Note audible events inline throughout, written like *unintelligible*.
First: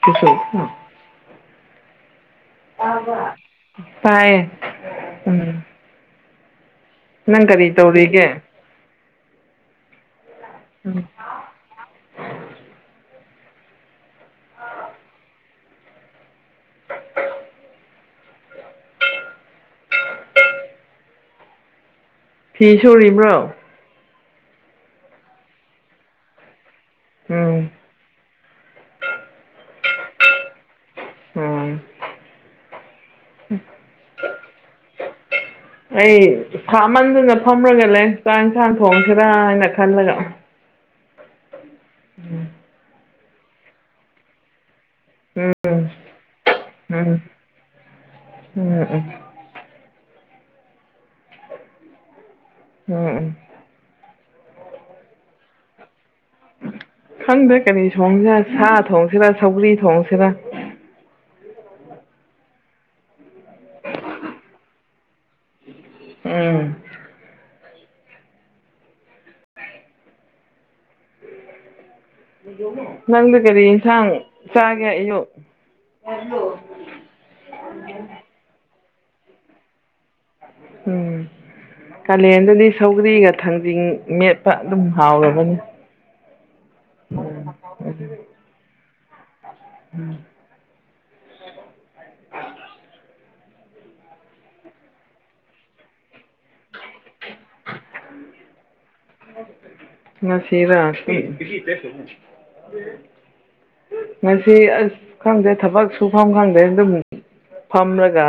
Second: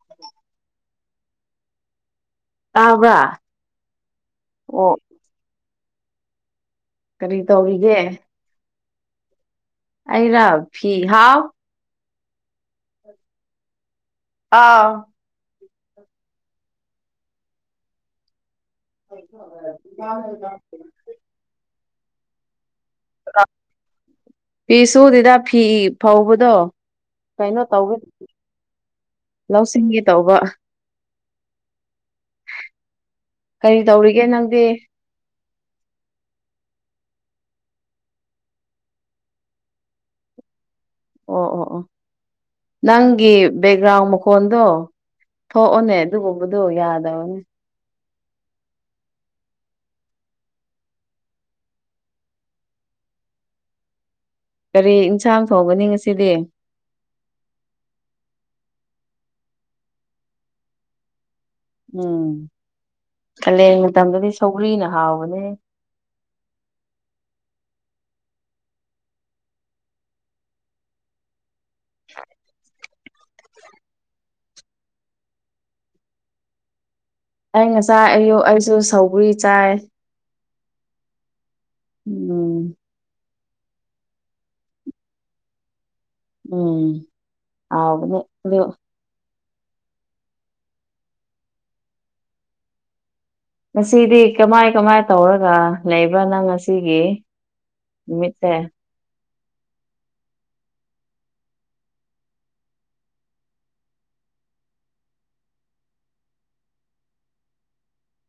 *inaudible* ꯇꯥꯕ꯭ꯔꯥ ꯇꯥꯏꯌꯦ ꯑꯣ ꯎꯝ ꯅꯪ ꯀꯔꯤ ꯇꯧꯔꯤꯒꯦ ꯑꯩꯔꯣ ꯐꯤ ꯎꯝ ꯍꯥꯎ ꯑꯥ *inaudible* ꯐꯤ ꯁꯨꯔꯤꯕ꯭ꯔꯣ ꯐꯤ ꯁꯨꯗꯦꯗ ꯐꯤ ꯐꯕꯗꯣ ꯀꯩꯅꯣ ꯎꯝ ꯇꯧꯒ ꯂꯧꯁꯤꯡꯒꯦ ꯇꯧꯕ ꯎꯝ ꯀꯔꯤ ꯇꯧꯔꯤꯒꯦ ꯅꯪꯗꯤ ꯑꯩ ꯁꯥꯃꯟꯗꯅ ꯐꯝꯔꯒ ꯂꯩ ꯆꯥꯛ ꯌꯦꯟꯁꯥꯡ ꯊꯣꯡꯁꯤꯔꯥ ꯍꯥꯏꯅ ꯈꯜꯂꯒ ꯑꯣ ꯑꯣ ꯑꯣ ꯎꯝ ꯅꯪꯒꯤ ꯕꯦꯛꯒ꯭ꯔꯥꯎꯟ ꯃꯈꯣꯟꯗꯣ ꯎꯝ ꯊꯣꯛꯑꯣꯅꯦ ꯑꯗꯨꯒꯨꯝꯕꯗꯣ ꯎꯝ ꯌꯥꯗꯕꯅꯦ ꯎꯝ ꯎꯝ ꯎꯝ ꯎꯝ ꯀꯔꯤ ꯌꯦꯟꯁꯥꯡ ꯊꯣꯡꯒꯅꯤ ꯉꯁꯤꯗꯤ ꯈꯪꯗꯦ ꯀꯔꯤ ꯊꯣꯡꯁꯤꯔꯥ ꯁꯥ ꯊꯣꯡꯁꯤꯔꯥ ꯁꯧꯒ꯭ꯔꯤ ꯊꯣꯡꯁꯤꯔꯥ ꯎꯝ ꯀꯥꯂꯦꯟ ꯃꯇꯝꯗꯗꯤ ꯁꯧ꯭ꯔꯤꯅ ꯍꯥꯎꯕꯅꯦ ꯎꯝ ꯅꯪꯗꯤ ꯀꯔꯤ ꯌꯦꯟꯁꯥꯡ ꯆꯥꯒꯦ ꯑꯌꯨꯛ ꯑꯩ ꯉꯁꯥꯏ ꯑꯌꯨꯛ ꯑꯩꯁꯨ ꯁꯧꯒꯔꯤ ꯆꯥꯏ ꯎꯝ ꯀꯜꯂꯦꯟꯗꯗꯤ ꯎꯝ ꯁꯧꯒ꯭ꯔꯤꯒ ꯊꯥꯡꯖꯤꯡ ꯃꯦꯠꯄ ꯑꯗꯨꯝ ꯍꯥꯎꯔꯕꯅꯤ ꯎꯝ ꯎꯝ ꯍꯥꯎꯕꯅꯦ ꯑꯗꯣ ꯎꯝ *unintelligible* ꯉꯁꯤꯗꯤ ꯀꯃꯥꯏ ꯀꯃꯥꯏ ꯇꯧꯔꯒ ꯂꯩꯕ꯭ꯔꯥ ꯅꯪ ꯉꯁꯤꯒꯤ ꯅꯨꯃꯤꯠꯁꯦ ꯉꯁꯤꯔꯥ ꯉꯥꯁꯤ ꯑꯁ ꯈꯪꯗꯦ ꯊꯕꯛ ꯁꯨꯐꯝ ꯈꯪꯗꯦ ꯑꯗꯨꯝ ꯐꯝꯔꯒ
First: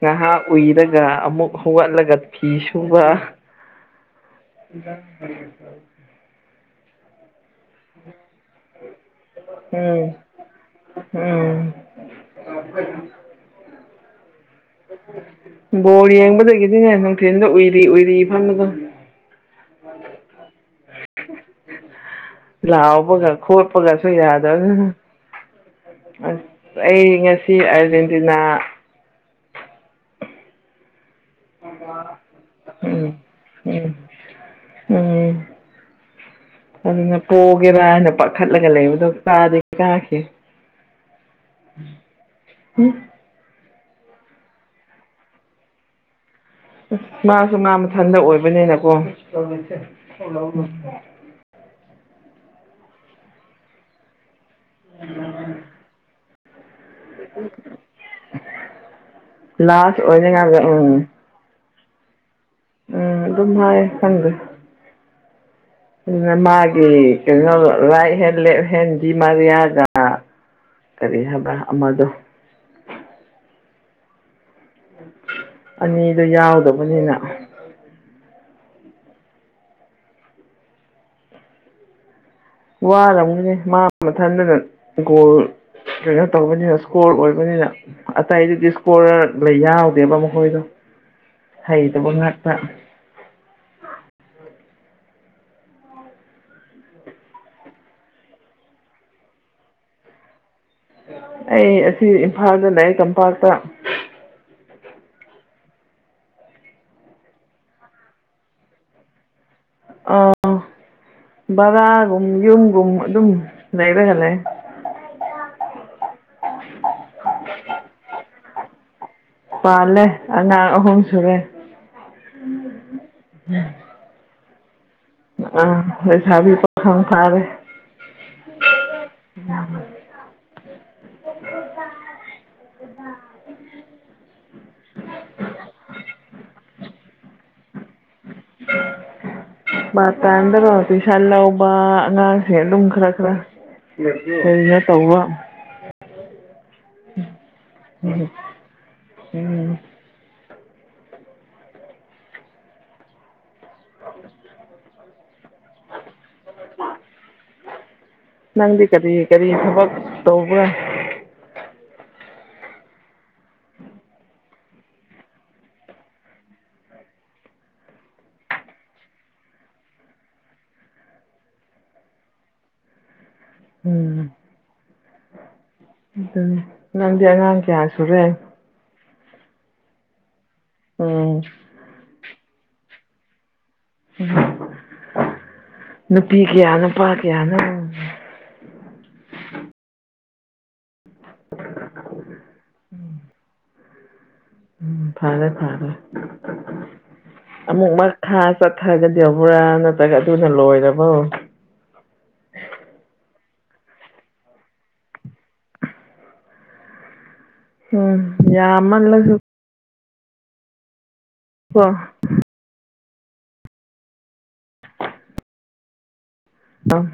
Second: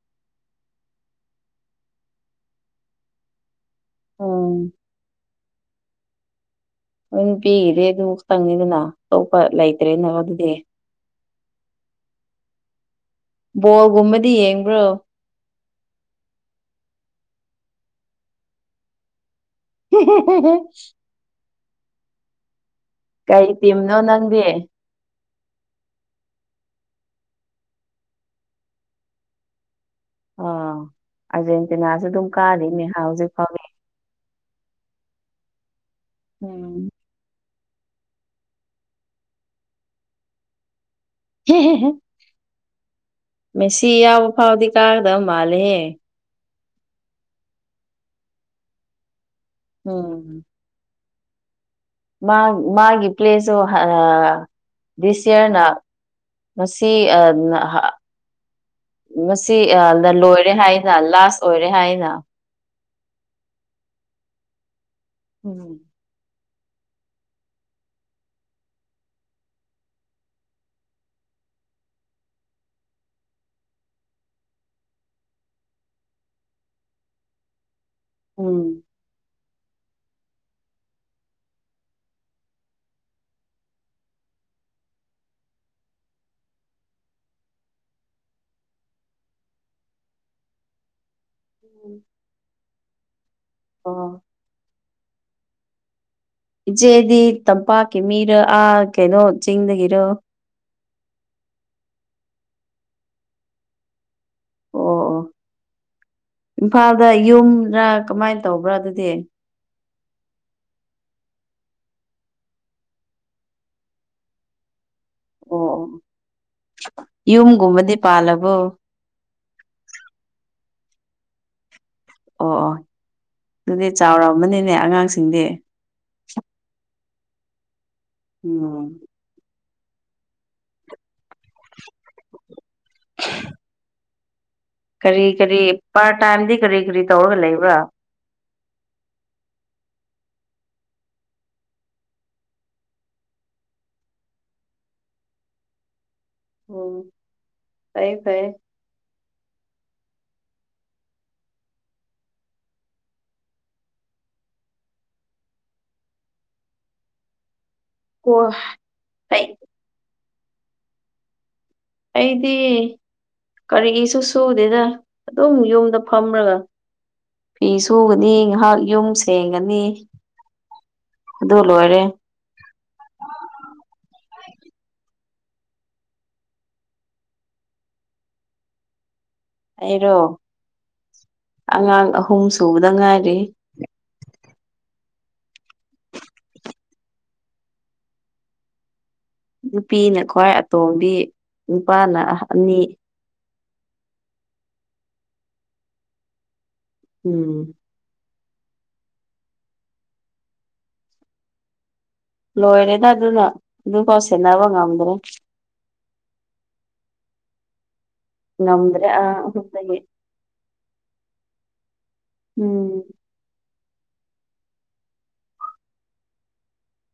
ꯉꯥꯍꯥꯛ ꯎꯏꯔꯒ ꯑꯃꯨꯛ ꯍꯧꯒꯠꯂꯒ ꯐꯤ ꯁꯨꯕ ꯎꯝ *unintelligible* *unintelligible* ꯑꯇꯣꯞꯄ ꯂꯩꯇ꯭ꯔꯦꯅꯦ ꯎꯝ ꯑꯗꯨꯗꯤ ꯎꯝ *unintelligible* ꯕꯣꯜꯒꯨꯝꯕꯗꯤ ꯌꯦꯡꯕ꯭ꯔꯣ ꯕꯣꯔ ꯌꯦꯡꯕꯗꯒꯤꯗꯤꯅꯦ ꯅꯨꯡꯊꯤꯟꯗ ꯎꯏꯔꯤ ꯎꯏꯔꯤ ꯐꯝꯕꯗꯣ *unintelligible* ꯂꯥꯎꯕꯒ ꯀꯩ ꯇꯤꯝꯅꯣ ꯈꯣꯠꯄꯒꯁꯨ ꯅꯪꯗꯤ ꯌꯥꯗꯕꯅꯤꯅ ꯑꯩ ꯉꯁꯤ ꯑ꯭ꯔꯖꯦꯟꯇꯤꯅꯥ ꯑꯥ ꯑ꯭ꯔꯖꯦꯟꯇꯤꯅꯥꯖꯨ ꯑꯗꯨꯝ ꯀꯥꯔꯤꯅꯦꯍꯥ ꯎꯝ ꯍꯧꯖꯤꯛ ꯐꯥꯎ ꯎꯝ ꯎꯝ ꯑꯗꯨꯅ ꯀꯣꯒꯦꯔꯥ ꯍꯥꯏꯅ ꯄꯥꯈꯠꯂꯒ ꯂꯩꯕꯗꯣ ꯀꯥꯗꯤ ꯀꯥꯈꯤ ꯎꯝ ꯃꯦꯁꯤ ꯌꯥꯎꯕ ꯐꯥꯎꯗꯤ ꯀꯥꯒꯗꯕ ꯃꯥꯜꯂꯦꯍꯦ ꯃꯥꯁꯨ ꯃꯥ ꯃꯊꯟꯇ ꯑꯣꯏꯕꯅꯤꯅꯀꯣ ꯎꯝ ꯃꯥ ꯃꯥꯒꯤ ꯀꯦꯁꯁꯨ ꯗꯤꯁ ꯌ꯭ꯥꯔꯅ ꯃꯁꯤ *unintelligible* ꯉꯥꯁꯤ ꯂꯥꯁ ꯂꯣꯏꯔꯦ ꯑꯣꯏꯅꯤꯡꯉꯥꯏꯗ ꯍꯥꯏꯅ ꯎꯝ ꯂꯥꯁ ꯑꯣꯏꯔꯦ ꯍꯥꯏꯅ ꯎꯝ ꯑꯗꯨꯝ ꯅꯣꯏ ꯈꯪꯗꯦ ꯎꯝ ꯃꯥꯒꯤ ꯀꯩꯅꯣ ꯔꯥꯏꯠ ꯍꯦꯟ ꯂꯦꯞ ꯍꯦꯟ ꯗꯤꯃꯔꯤꯌꯥꯒ ꯀꯔꯤ ꯍꯥꯏꯕ꯭ꯔꯥ ꯑꯃꯗꯣ ꯑꯅꯤꯗꯣ ꯌꯥꯎꯗꯕꯅꯤꯅ ꯎꯝ ꯋꯥꯔꯝꯅꯤꯅꯦ ꯃꯥ ꯃꯊꯟꯇꯅ ꯒꯣꯜ ꯀꯩꯅꯣ ꯇꯧꯕꯅꯤꯅ ꯏꯁꯀꯣꯔ ꯑꯣꯏꯕꯅꯤꯅ ꯑꯇꯩꯗꯨꯗꯤ ꯏꯁꯀꯣꯔ ꯂꯩ ꯌꯥꯎꯗꯦꯕ ꯃꯈꯣꯏꯗꯣ ꯍꯩꯇꯕ ꯉꯥꯛꯇ ꯑꯣ ꯏꯆꯦꯗꯤ ꯇꯝꯄꯥꯛꯀꯤ ꯃꯤꯔꯣ ꯑꯥ ꯀꯩꯅꯣ ꯆꯤꯡꯗꯒꯤꯔꯣ ꯑꯩ ꯑꯁꯤ ꯏꯝꯐꯥꯜꯗ ꯂꯩꯌꯦ ꯇꯝꯄꯥꯛꯇ ꯑꯣ ꯑꯣ ꯏꯝꯐꯥꯜꯗ ꯌꯨꯝꯔ ꯀꯃꯥꯏ ꯇꯧꯕ꯭ꯔꯥ ꯑꯗꯨꯗꯤ ꯑꯥ ꯕꯔꯥꯒꯨꯝ ꯌꯨꯝꯒꯨꯝ ꯑꯗꯨꯝ ꯂꯩꯔꯒ ꯂꯩꯌꯦ ꯑꯣ ꯑꯣ ꯌꯨꯝꯒꯨꯝꯕꯗꯤ ꯄꯥꯜꯂꯕꯣ ꯄꯥꯜꯂꯦ ꯑꯉꯥꯡ ꯑꯍꯨꯝ ꯁꯨꯔꯦ ꯑꯣ ꯑꯣ ꯑꯗꯨꯅꯦ ꯆꯥꯎꯔꯝꯃꯅꯤꯅꯦ ꯑꯉꯥꯡꯁꯦ ꯑꯥ ꯂꯩꯁꯥꯕꯤ ꯄꯥꯈꯪ ꯐꯥꯔꯦ ꯎꯝ ꯂꯥꯡꯒꯅꯨ *unintelligible* *inaudible* ꯀꯔꯤ ꯀꯔꯤ ꯄꯥꯔ ꯇꯥꯏꯝꯗꯤ ꯀꯔꯤ ꯀꯔꯤ ꯇꯧꯔꯒ ꯂꯩꯕ꯭ꯔꯥ *inaudible* ꯄꯔꯥ ꯇꯥꯝꯗꯅꯥ ꯄꯩꯁꯥ ꯂꯩꯕ ꯑꯉꯥꯡꯁꯤꯡ ꯑꯗꯨꯝ ꯈꯔ ꯈꯔ ꯑꯦꯌꯥ ꯇꯧ *unintelligible* ꯎꯝ ꯐꯩ ꯎꯝ ꯐꯩꯌ‌ꯦ ꯎꯝ *unintelligible* ꯎ *unintelligible* ꯀꯣ ꯅꯪꯗꯤ ꯀꯔꯤ ꯑꯩ ꯀꯔꯤ ꯊꯕꯛ ꯇꯧꯕ꯭ꯔꯥ ꯑꯩꯗꯤ ꯀꯔꯤꯒꯤꯁꯨ ꯁꯨꯗꯦꯗ ꯑꯗꯨꯝ ꯌꯨꯝꯗ ꯐꯝꯔꯒ ꯐꯤ ꯁꯨꯒꯅꯤ ꯉꯥꯏꯍꯥꯛ ꯌꯨꯝ ꯁꯦꯡꯒꯅꯤ ꯑꯗꯨ ꯂꯣꯏꯔꯦ ꯎꯝ ꯅꯪꯗꯤ ꯑꯉꯥꯡ ꯀꯌꯥ ꯁꯨꯔꯦ ꯑꯩꯔꯣ ꯎꯝ ꯑꯉꯥꯡ ꯑꯍꯨꯝ ꯁꯨꯕꯗ ꯉꯥꯏꯔꯤ ꯎꯝ ꯅꯨꯄꯤ ꯀꯌꯥ ꯅꯨꯄꯥ ꯀꯌꯥꯅꯣ ꯅꯨꯄꯤꯅ ꯈ꯭ꯋꯥꯏ ꯑꯇꯣꯝꯕꯤ ꯅꯨꯄꯥꯅ ꯑꯅꯤ ꯎꯝ ꯐꯔꯦ ꯐꯔꯦ ꯎꯝ ꯑꯃꯨꯛꯃꯛ ꯈꯥ ꯆꯠꯊꯔꯒꯗꯤꯕ꯭ꯔꯥ ꯅꯠꯇ꯭ꯔꯒ ꯑꯗꯨꯅ ꯂꯣꯏꯔꯕꯣ ꯂꯣꯏꯔꯦꯅ ꯑꯗꯨꯅ ꯑꯗꯨꯐꯥꯎ ꯁꯦꯟꯅꯕ ꯉꯝꯗ꯭ꯔꯦ ꯎꯝ ꯉꯝꯗ꯭ꯔꯦ ꯌꯥꯃꯂꯟꯂꯁꯨ ꯑꯥ ꯑꯍꯨꯝꯗꯒꯤ ꯑ *unintelligible* ꯎꯝ *inaudible* ꯑ *inaudible*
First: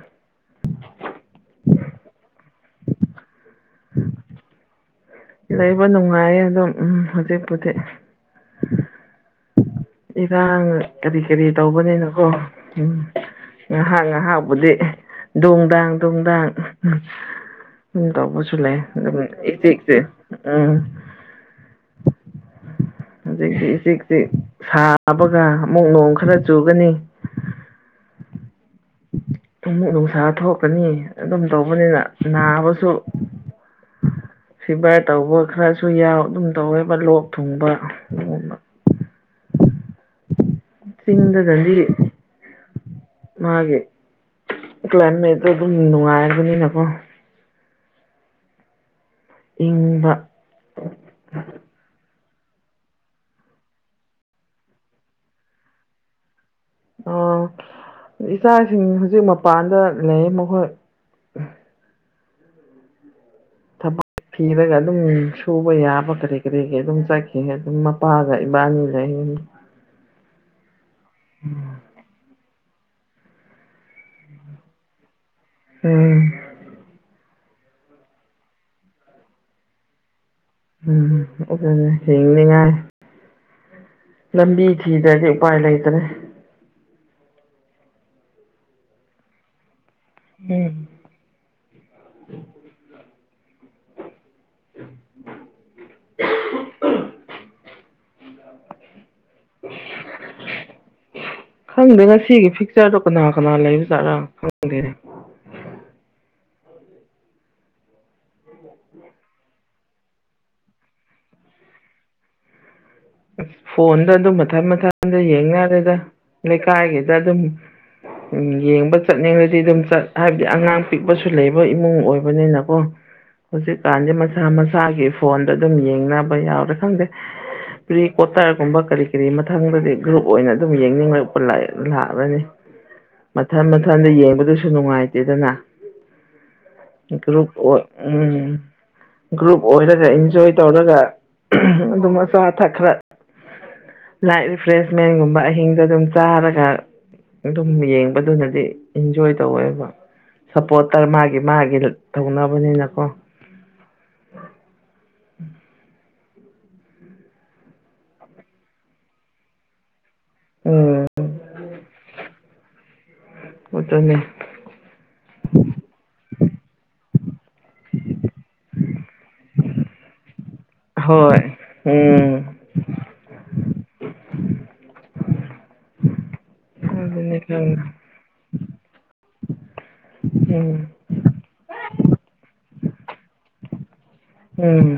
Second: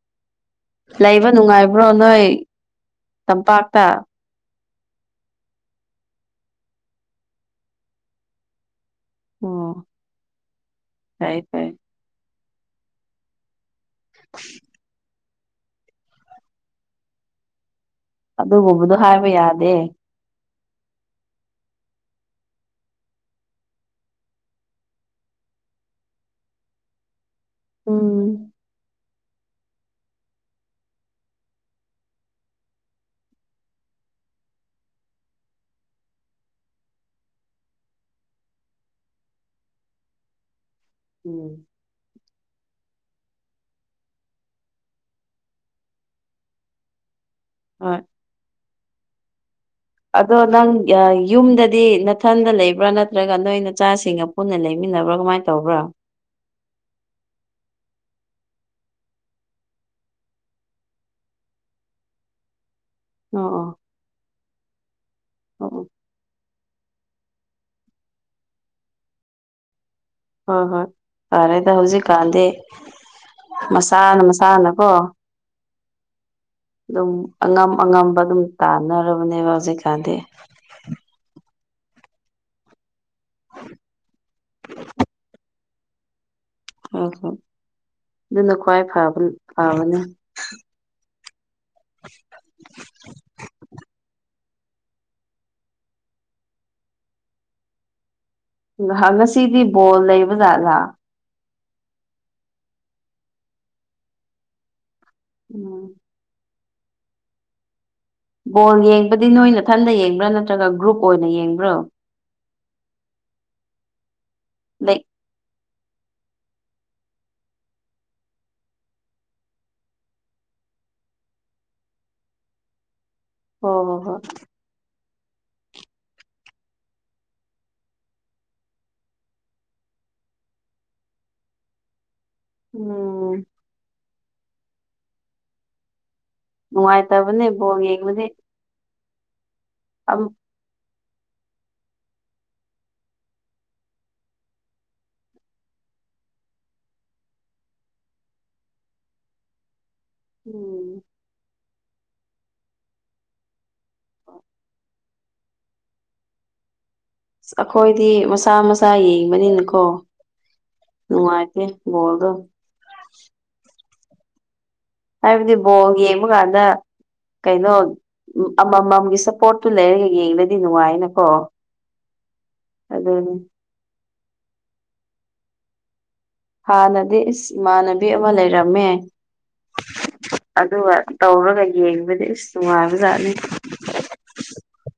ꯂꯩꯕ ꯅꯨꯡꯉꯥꯏꯕ꯭ꯔꯣ ꯅꯣꯏ ꯇꯝꯄꯥꯛꯇ ꯂꯩꯕ ꯅꯨꯡꯉꯥꯏꯌꯦ ꯑꯗꯨꯝ ꯎꯝ ꯍꯧꯖꯤꯛꯄꯨꯗꯤ ꯎꯝ ꯏꯔꯥꯡ ꯀꯔꯤ ꯀꯔꯤ ꯇꯧꯕꯅꯤꯅꯀꯣ ꯎꯝ ꯉꯥꯏꯍꯥꯛ ꯉꯥꯏꯍꯥꯛꯕꯨꯗꯤ ꯗꯨꯡ ꯗꯥꯡ ꯗꯨꯡ ꯗꯥꯡ ꯎꯝ ꯇꯕꯨꯁ ꯂꯩ ꯑꯗꯨꯒꯨꯝꯕꯗꯣ ꯍꯥꯏꯕ ꯏꯆꯦ ꯌꯥꯗꯦ ꯏꯆꯦ *unintelligible* ꯎꯝꯁꯤ ꯁꯤꯁꯤ *unintelligible* ꯁꯥꯕꯒ ꯑꯃꯨꯛ ꯅꯣꯡ ꯈꯔ ꯆꯨꯒꯅꯤ ꯎꯝ ꯑꯃꯨꯛ ꯅꯨꯡꯁꯥ ꯊꯣꯛꯀꯅꯤ ꯑꯗꯨꯝ ꯇꯧꯕꯅꯤꯅ ꯅꯥꯕꯁꯨ ꯁꯤꯐꯥꯏ ꯇꯧꯕ ꯈꯔꯁꯨ ꯌꯥꯎ ꯑꯗꯨꯝ ꯇꯧꯋꯦꯕ ꯂꯣꯛ ꯊꯨꯡꯕ ꯑꯗꯨꯒꯨꯝꯕ ꯎꯝ ꯆꯤꯡꯗꯒꯗꯤ ꯃꯥꯒꯤ ꯀ꯭ꯂꯥꯏꯃꯦꯠꯇꯣ ꯑꯗꯨꯝ ꯅꯨꯡꯉꯥꯏꯔꯕꯅꯤꯅꯀꯣ ꯍꯣꯏ ꯆꯤꯡ ꯑꯗꯣ ꯅꯪ ꯌꯨꯝꯗꯗꯤ ꯅꯥꯊꯟꯗ ꯂꯩꯕ꯭ꯔꯥ ꯅꯠꯇ꯭ꯔꯒ ꯅꯣꯏ ꯅꯆꯥꯁꯤꯡꯒ ꯄꯨꯟꯅ ꯂꯩꯃꯤꯟꯅꯕ꯭ꯔꯥ ꯀꯃꯥꯏꯅ ꯇꯧꯕ꯭ꯔꯥ ꯑꯣ ꯏꯆꯥꯁꯤꯡ ꯍꯧꯖꯤꯛ ꯃꯄꯥꯟꯗ ꯂꯩ ꯃꯈꯣꯏ ꯑꯣ ꯑꯣ ꯊꯕꯛ ꯊꯤꯔꯒ ꯑꯗꯨꯝ ꯁꯨꯕ ꯑꯣ ꯑꯣ ꯌꯥꯕ ꯀꯔꯤ ꯀꯔꯤꯒꯤ ꯑꯗꯨꯝ ꯆꯠꯈꯤ ꯑꯗꯨꯝ ꯃꯄꯥꯒ ꯏꯕꯥꯅꯤ ꯂꯩ ꯍꯣꯏ ꯍꯣꯏ ꯐꯔꯦꯗ ꯍꯧꯖꯤꯛꯀꯥꯟꯗꯤ ꯃꯁꯥꯅ ꯃꯁꯥꯅꯀꯣ ꯎꯝ ꯑꯗꯨꯝ ꯑꯉꯝ ꯑꯉꯝꯕ ꯑꯗꯨꯝ ꯇꯥꯟꯅꯔꯕꯅꯦꯕ ꯍꯧꯖꯤꯛꯀꯥꯟꯗꯤ ꯎꯝ ꯑꯗꯨꯅꯦ ꯍꯤꯡꯅꯤꯉꯥꯏ ꯂꯝꯕꯤ ꯊꯤꯗ꯭ꯔꯗꯤ ꯎꯄꯥꯏ ꯂꯩꯇ꯭ꯔꯦ ꯑꯣ ꯍꯣ ꯑꯗꯨꯅ ꯈ꯭ꯋꯥꯏꯕ ꯐꯥꯕꯅꯦ ꯎꯝ *inaudible* *inaudible* ꯉꯍ ꯉꯁꯤꯗꯤ ꯕꯣꯜ ꯂꯩꯕ ꯖꯥꯠꯂꯥ ꯈꯪꯗꯦ ꯉꯁꯤꯒꯤ ꯐꯤꯛꯆꯔꯗꯣ ꯀꯅꯥ ꯀꯅꯥ ꯂꯩꯕꯖꯥꯠꯔꯥ ꯈꯪꯗꯦꯅꯦ ꯎꯝ ꯕꯣꯜ ꯌꯦꯡꯕꯗꯤ ꯅꯣꯏꯅꯊꯟꯗ ꯌꯦꯡꯕ꯭ꯔꯥ ꯅꯠꯇ꯭ꯔꯒ ꯒ꯭ꯔꯨꯞ ꯑꯣꯏꯅ ꯌꯦꯡꯕ꯭ꯔꯣ ꯐꯣꯟꯗ ꯑꯗꯨꯝ ꯃꯊꯟ ꯂꯩ ꯃꯊꯟꯗ ꯌꯦꯡꯅꯔꯦꯗ ꯂꯩꯀꯥꯏꯒꯤꯗ ꯑꯗꯨꯝ ꯎꯝ ꯌꯦꯡꯕ ꯆꯠꯅꯤꯡꯉꯗꯤ ꯑꯗꯨꯝ ꯆꯠ ꯍꯥꯏꯕꯗꯤ ꯑꯉꯥꯡ ꯄꯤꯛꯄꯁꯨ ꯂꯩꯕ ꯏꯃꯨꯡ ꯑꯣꯏꯕꯅꯤꯅꯀꯣ *inaudible* ꯍꯧꯖꯤꯛꯀꯥꯟꯗꯤ ꯍꯣꯏ ꯃꯁꯥ ꯃꯁꯥꯒꯤ ꯐꯣꯟꯗ ꯑꯗꯨꯝ ꯌꯦꯡꯅꯕ ꯌꯥꯎꯔꯦ ꯈꯪꯗꯦ ꯄ꯭ꯔꯤ ꯀ꯭ꯋꯥꯇꯔꯒꯨꯝꯕ ꯀꯔꯤ ꯀꯔꯤ ꯃꯊꯪꯗꯗꯤ ꯒ꯭ꯔꯨꯞ ꯑꯣꯏꯅ ꯑꯗꯨꯝ ꯌꯦꯡꯅꯤꯡꯂꯛꯄ ꯂꯥꯛꯑꯂꯅꯤ ꯎꯝ ꯃꯊꯟ ꯃꯊꯟꯗ ꯌꯦꯡꯕꯗꯁꯨ ꯅꯨꯡꯉꯥꯏꯇꯦꯗꯅ ꯅꯨꯡꯉꯥꯏꯇꯕꯅꯦ ꯭ꯒꯔꯨꯞ ꯕꯣꯜ ꯑꯣꯏ ꯌꯦꯡꯕꯗꯤ ꯎꯝ ꯒ꯭ꯔꯨꯞ ꯑꯣꯏꯔꯒ ꯑꯝ ꯏꯟꯖꯣꯏ ꯇꯧꯔꯒ ꯑꯗꯨꯝ ꯑꯆꯥ ꯑꯊꯛ ꯈꯔ ꯂꯥꯏꯠ ꯔꯤꯐ꯭ꯔꯦꯁꯃꯦꯟꯒꯨꯝꯕ ꯑꯍꯤꯡꯗ ꯑꯗꯨꯝ ꯆꯥꯔꯒ ꯑꯗꯨꯝ ꯌꯦꯡꯕꯗꯨꯅꯗꯤ ꯏꯟꯖꯣꯏ ꯇꯧꯋꯦꯕ ꯎꯝ ꯁꯞꯄꯣꯔꯠꯇꯔ ꯃꯥꯒꯤ ꯃꯥꯒꯤ ꯇꯧꯅꯕꯅꯤꯅꯀꯣ ꯑ ꯑꯩꯈꯣꯏꯗꯤ ꯃꯁꯥ ꯃꯁꯥ ꯌꯦꯡꯕꯅꯤꯅꯀꯣ ꯎꯝ ꯅꯨꯡꯉꯥꯏꯇꯦ ꯕꯣꯜꯗꯣ *unintelligible* ꯍꯥꯏꯕꯗꯤ ꯕꯣꯜ ꯌꯦꯡꯕ ꯀꯥꯟꯗ ꯀꯩꯅꯣ ꯑꯃꯃꯝꯒꯤ ꯁꯞꯄꯣꯔꯠꯇꯨ ꯂꯩꯔꯒ ꯌꯦꯡꯗꯗꯤ ꯅꯨꯡꯉꯥꯏꯅꯀꯣ ꯍꯣꯏ ꯎꯝ ꯑꯗꯨꯅ ꯍꯥꯟꯅꯗꯤ ꯑꯗꯨꯅꯦ ꯏꯁ ꯈꯪꯉꯦ ꯏꯃꯥꯟꯅꯕꯤ ꯑꯃ ꯂꯩꯔꯝꯃꯦ ꯎꯝ ꯑꯗꯨꯒ ꯇꯧꯔꯒ ꯌꯦꯡꯕꯗꯤ ꯑꯁ ꯅꯨꯡꯉꯥꯏꯕꯖꯥꯠꯅꯤ ꯎꯝ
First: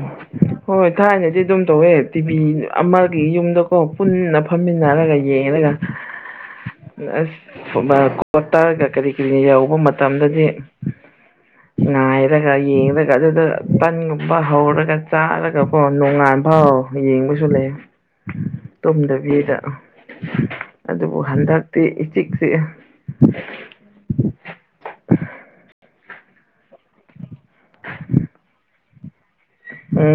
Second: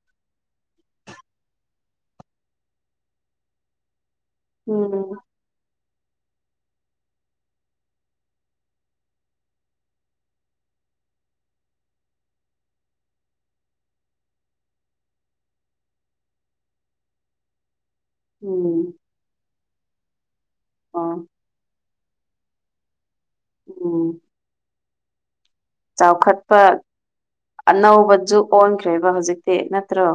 ꯍꯣꯏ ꯍꯢꯊꯥꯏꯅꯗꯤ ꯑꯗꯨꯝ ꯇꯧꯋꯦ ꯇꯤꯚꯤ ꯑꯃꯒꯤ ꯌꯨꯝꯗꯀꯣ ꯄꯨꯟꯅ ꯎꯝ ꯐꯝꯃꯤꯟꯅꯔꯒ ꯌꯦꯡꯉ ꯌꯦꯉꯒ ꯑꯁ *unintelligible* ꯇꯥꯔꯒ ꯀꯔꯤ ꯀꯔꯤ ꯌꯥꯎꯕ ꯃꯇꯝꯗꯗꯤ ꯉꯅꯥꯏꯔꯒ ꯌꯦꯡꯒ ꯑꯗꯨꯗ ꯇꯟꯒꯨꯝꯕ ꯍꯧꯔꯒ ꯆꯥꯔꯒ ꯑ ꯀꯣ ꯅꯣꯡꯉꯥꯟ ꯐꯥꯎ ꯌꯦꯡꯕꯁꯨ ꯂꯩ ꯎꯝ ꯇꯨꯝꯗꯕꯤꯗ ꯑꯣ ꯑꯗꯨꯕꯨ ꯍꯟꯗꯛ ꯆꯦ ꯏꯆꯤꯛ ꯆꯤꯛꯑꯦ ꯎꯝ ꯆꯥꯎꯈꯠꯄ ꯑꯅꯧꯕ ꯖꯨꯛ ꯑꯣꯟꯈ꯭ꯔꯦꯕ ꯍꯧꯖꯤꯛ ꯇꯦ ꯅꯠꯇ꯭ꯔꯣ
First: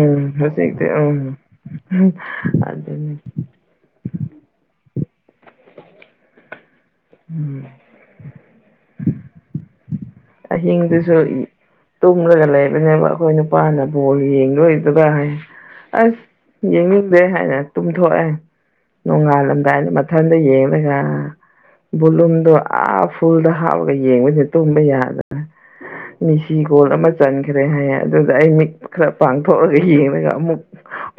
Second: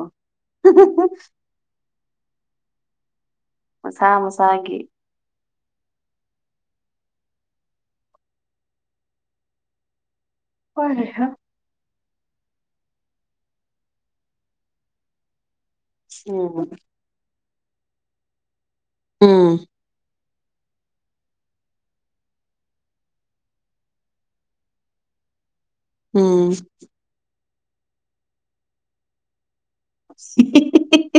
ꯑꯗꯨꯅꯦ ꯃꯁꯥ ꯃꯁꯥꯒꯤ ꯎꯝ ꯑꯍꯤꯡꯗꯨꯁꯨ ꯎꯝ ꯇꯨꯝꯔꯒ ꯂꯩꯕꯅꯦꯕ ꯑꯩꯈꯣꯏ ꯅꯨꯄꯥꯅ ꯕꯣꯜ ꯌꯦꯡꯗꯣꯏꯗꯨꯒ ꯍꯥꯏ ꯑꯁ ꯌꯦꯡꯅꯤꯡꯗꯦ ꯍꯥꯏꯅ ꯇꯨꯝꯊꯣꯛꯑꯦ ꯎꯝ ꯅꯣꯡꯉꯥꯜꯂꯝꯗꯥꯏꯗ ꯃꯠ ꯊꯟꯗ ꯌꯦꯡꯂꯒ ꯕꯨꯂꯨꯝꯗꯣ ꯑꯥ ꯐꯨꯜꯗ ꯍꯥꯞꯄꯒ ꯌꯦꯡꯕꯁꯤ ꯇꯨꯝꯕ ꯌꯥꯠ ꯎꯝ ꯃꯦꯁꯤ ꯒꯣꯜ ꯑꯃ ꯆꯟꯈ꯭ꯔꯦ ꯍꯥꯏꯌꯦ ꯑꯗꯨꯒ ꯑꯩ ꯃꯤꯠ ꯈꯔ ꯄꯥꯡꯊꯣꯛꯑꯒ ꯌꯦꯡꯂꯒ ꯑꯃꯨꯛ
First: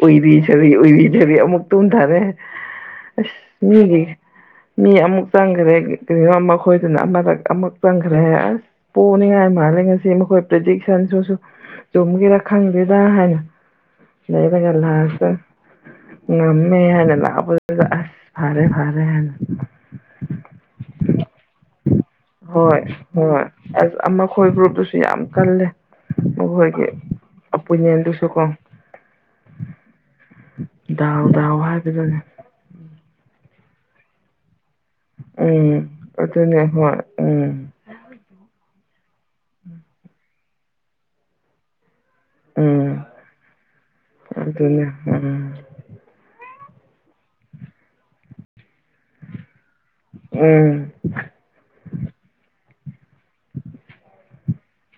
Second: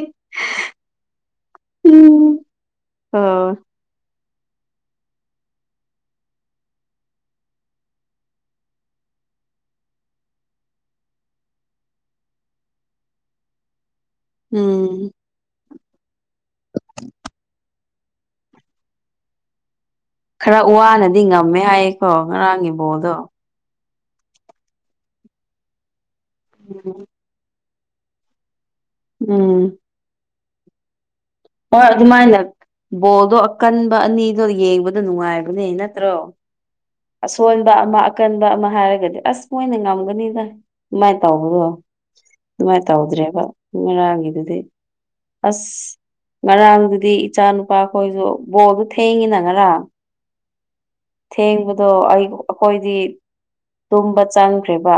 ꯎꯏꯔꯤꯁꯥꯔꯤ ꯎꯏꯔꯤꯁꯤꯔꯤ ꯑꯃꯨꯛ ꯇꯨꯝꯊꯥꯔꯦ ꯑꯁ ꯑꯣ ꯃꯤꯒꯤ ꯃꯤ ꯑꯃꯨꯛ ꯆꯪꯒꯔꯦ ꯀꯔꯤꯔꯣ ꯃꯈꯣꯏꯗꯨꯅ ꯑꯃꯗꯛ ꯑꯃꯨꯛ ꯆꯪꯈꯔꯦ ꯑꯁ ꯄꯣꯅꯤꯡꯉꯥꯏ ꯃꯥꯜꯂꯦ ꯉꯁꯤ ꯃꯈꯣꯏ ꯄ꯭ꯔꯤꯗꯤꯛꯁꯟꯁꯨꯁꯨ ꯆꯨꯝꯒꯦꯔ ꯈꯪꯗꯦꯗ ꯍꯥꯏꯅ ꯂꯩꯔꯒ ꯎꯝ ꯂꯥꯁꯇ ꯉꯝꯃꯦ ꯍꯥꯏꯅ ꯂꯥꯄꯗꯨꯕ ꯑꯁ ꯐꯔꯦ ꯐꯔꯦ ꯍꯥꯏꯅ ꯈꯔ ꯋꯥꯅꯗꯤ ꯉꯝꯃꯦ ꯍꯥꯏꯌꯦꯀꯣ ꯉꯔꯥꯡ ꯕꯣꯜꯗꯣ ꯑꯦꯁ ꯑꯃꯈꯣꯏ ꯒ꯭ꯔꯨꯞꯇꯨꯁꯨ ꯌꯥꯝ ꯀꯜꯂꯦ ꯃꯈꯣꯏꯒꯤ ꯎꯝ ꯑꯄꯨꯌꯦꯟꯗꯨꯁꯨ ꯀꯣ ꯎꯝ ꯗꯥꯎ ꯗꯥꯎ ꯍꯣꯏ ꯍꯥꯏꯕꯗꯨꯅꯦ ꯑꯗꯨꯃꯥꯏꯅ ꯕꯣꯜꯗꯣ ꯑꯀꯟꯕ ꯑꯅꯤꯗꯣ ꯌꯦꯡꯕ ꯑꯗꯨ ꯅꯨꯡꯉꯥꯏꯕꯅꯦ ꯎꯝ ꯅꯠꯇ꯭ꯔꯣ ꯑꯗꯨꯅꯦ ꯍꯣꯏ ꯑꯁꯣꯟ ꯎꯝ ꯕ ꯑꯃ ꯑꯀꯟꯕ ꯑꯃ ꯍꯥꯏꯔꯒꯗꯤ ꯑꯁ ꯃꯣꯏꯅ ꯉꯝꯒꯅꯤꯗ ꯑꯗꯨꯃꯥꯏꯅ ꯇꯧꯕꯗꯣ ꯑꯗꯨꯃꯥꯏꯟ ꯎꯝ ꯇꯧꯗ꯭ꯔꯦꯕ ꯉꯔꯥꯡꯒꯤꯗꯨꯗꯤ ꯑꯗꯨꯅꯦ ꯎꯝ ꯑꯁ ꯉꯔꯥꯡꯗꯨꯗꯤ ꯏꯆꯥ ꯅꯨꯄꯥ ꯑꯩꯈꯣꯏꯁꯨ ꯕꯣꯜꯗꯨ ꯊꯦꯡꯉꯤꯅ ꯉꯔꯥꯡ ꯎꯝ ꯊꯦꯡꯕꯗꯣ ꯑꯩ ꯑꯩꯈꯣꯏꯗꯤ ꯇꯨꯝꯕ ꯆꯪ ꯈ꯭ꯔꯦꯕ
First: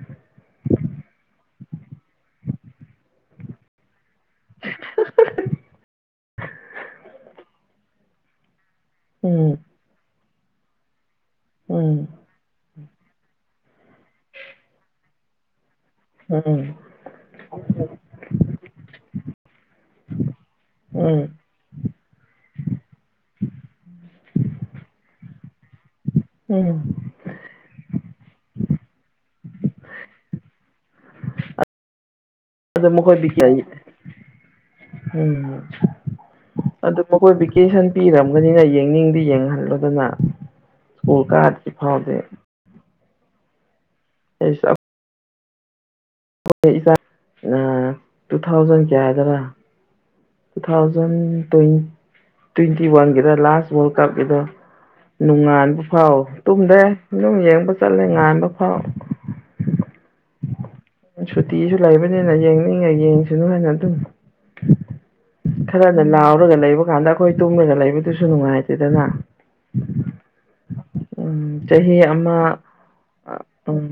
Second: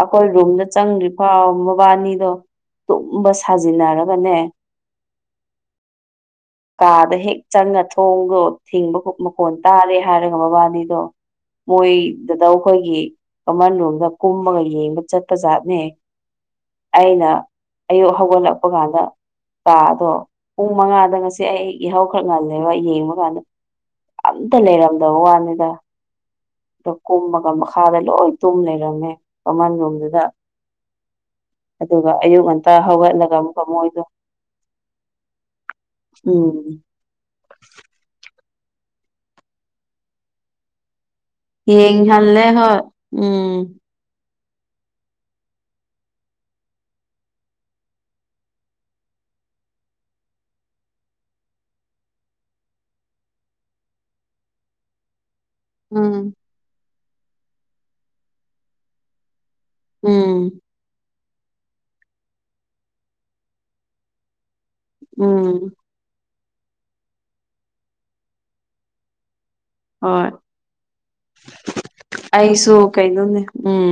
ꯑꯩꯈꯣꯏ ꯔꯨꯝꯗ ꯆꯪꯗ꯭ꯔꯤꯐꯥꯎ ꯃꯕꯥꯅꯤꯗꯣ ꯕ ꯁꯥꯖꯤꯟꯅꯔꯒꯅꯦ ꯀꯥꯗ ꯍꯦꯛ ꯆꯪꯉ ꯊꯣꯡꯗꯣ ꯊꯤꯡꯕ ꯈꯣꯛ ꯎꯝ ꯎꯝ ꯃꯈꯣꯟ ꯇꯥꯔꯦ ꯍꯥꯏꯔꯒ ꯃꯕꯥꯅꯤꯗꯣ ꯎꯝ ꯃꯣꯏꯗꯨꯗ ꯑꯩꯈꯣꯏꯒꯤ ꯀꯃꯟ ꯔꯣꯝꯗ ꯀꯨꯝꯃꯒ ꯌꯦꯡꯕ ꯆꯠꯄ ꯖꯥꯠꯅꯦ ꯎꯝ ꯑꯩꯅ ꯑꯌꯨꯛ ꯍꯧꯒꯠꯂꯛꯄ ꯀꯥꯟꯗ ꯀꯥꯗꯣ ꯄꯨꯡ ꯃꯉꯥꯗ ꯎꯝ ꯉꯁꯤ ꯑꯩ ꯌꯥꯍꯧ ꯈꯔ ꯉꯜꯂꯦꯕ ꯌꯦꯡꯕ ꯀꯥꯟꯗ ꯑꯝꯇ ꯂꯩꯔꯝꯗꯕ ꯋꯥꯅꯤꯗ ꯑꯗꯣ ꯎꯝ ꯀꯨꯝꯃꯒ ꯃꯈꯥꯗ ꯂꯣꯏ ꯇꯨꯝ ꯂꯩꯔꯝꯃꯦ ꯃꯃꯟ ꯔꯣꯝꯗꯨꯗ ꯑꯗꯨꯒ ꯑꯌꯨꯛ ꯉꯟꯇꯥ ꯑꯗꯨ ꯃꯈꯣꯏ ꯍꯧꯒꯠꯂꯒ ꯕꯤꯀꯦ ꯑꯃꯨꯛꯀ ꯃꯣꯏꯗꯣ ꯎꯝ ꯎꯝ ꯑꯗꯨ ꯃꯈꯣꯏ ꯚꯦꯀꯦꯁꯟ ꯄꯤꯔꯝꯒꯅꯤꯅ ꯌꯦꯡꯅꯤꯡꯗꯤ ꯌꯦꯡꯍꯜꯂꯣꯗꯅ ꯁ꯭ꯀꯨꯜ ꯀꯥ ꯌꯦꯡꯍꯜꯂꯦ ꯍꯣꯏ ꯎꯝ *unintelligible* *unintelligible* ꯇꯨ ꯊꯥꯎꯖꯟ ꯀꯌꯥꯗꯔꯥ ꯇꯨ ꯊꯥꯎꯖꯟ ꯇꯣꯏꯟ ꯇꯣꯏꯟꯇꯤ ꯋꯥꯟꯒꯤꯔ ꯂꯥꯁ ꯋꯥꯔꯜ ꯀꯞꯀꯤꯗ ꯅꯣꯡꯉꯥꯟꯕ ꯐꯥꯎ ꯎꯝ ꯇꯨꯝꯗꯦ ꯑꯗꯨꯝ ꯌꯦꯡꯕ ꯆꯠꯂꯦ ꯉꯥꯟꯕ ꯐꯥꯎ ꯎꯝ꯫ ꯁꯨꯇꯤꯁꯨ ꯂꯩꯕꯅꯤꯅ ꯌꯦꯡꯅꯤꯡꯉꯥ ꯌꯦꯡꯁꯅꯨ ꯍꯥꯏꯅ ꯑꯗꯨꯝ ꯎꯝ꯫ ꯈꯔꯅ ꯂꯥꯎꯔꯒ ꯂꯩꯕ ꯀꯥꯟꯗ ꯑꯩꯈꯣꯏ ꯇꯨꯝꯃꯒ ꯂꯩꯕꯗꯨꯁꯨ ꯅꯨꯡꯉꯥꯏꯇꯦꯗꯅ ꯍꯣꯏ ꯎꯝ ꯆꯍꯤ ꯑꯃ ꯑꯩꯁꯨ ꯀꯩꯅꯣꯅꯦ ꯎꯝ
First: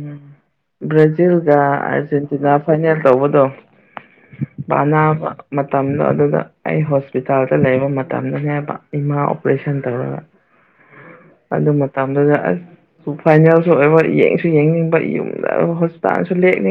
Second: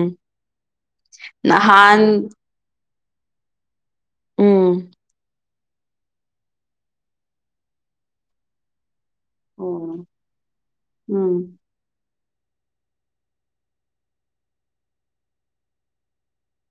ꯕ꯭ꯔꯖꯤꯜꯒ ꯅꯍꯥꯟ ꯑꯔꯖꯦꯟꯇꯤꯅꯥ ꯐꯥꯏꯅꯦꯜ ꯇꯧꯕꯗꯣ ꯎꯝ ꯄꯅꯥꯕ ꯃꯇꯝꯗꯣ ꯑꯗꯨꯗ ꯑꯩ ꯍꯣꯁꯄꯤꯇꯥꯜꯗ ꯂꯩꯕ ꯃꯇꯝꯗꯅꯦꯕ ꯏꯃꯥ ꯑꯣꯄꯔꯦꯁꯟ ꯑꯣ ꯇꯧꯔꯒ ꯎꯝ ꯑꯗꯨꯃꯛ ꯃꯇꯝꯗꯨꯗ ꯑꯁ ꯐꯥꯏꯅꯦꯜꯁꯨ ꯑꯣꯏꯕ ꯌꯦꯡꯁꯨ ꯌꯦꯡꯅꯤꯡꯕ ꯌꯨꯝꯗ ꯍꯣꯁꯄꯤꯇꯥꯜꯁꯨ ꯂꯦꯛꯅꯤꯡꯉꯥꯏ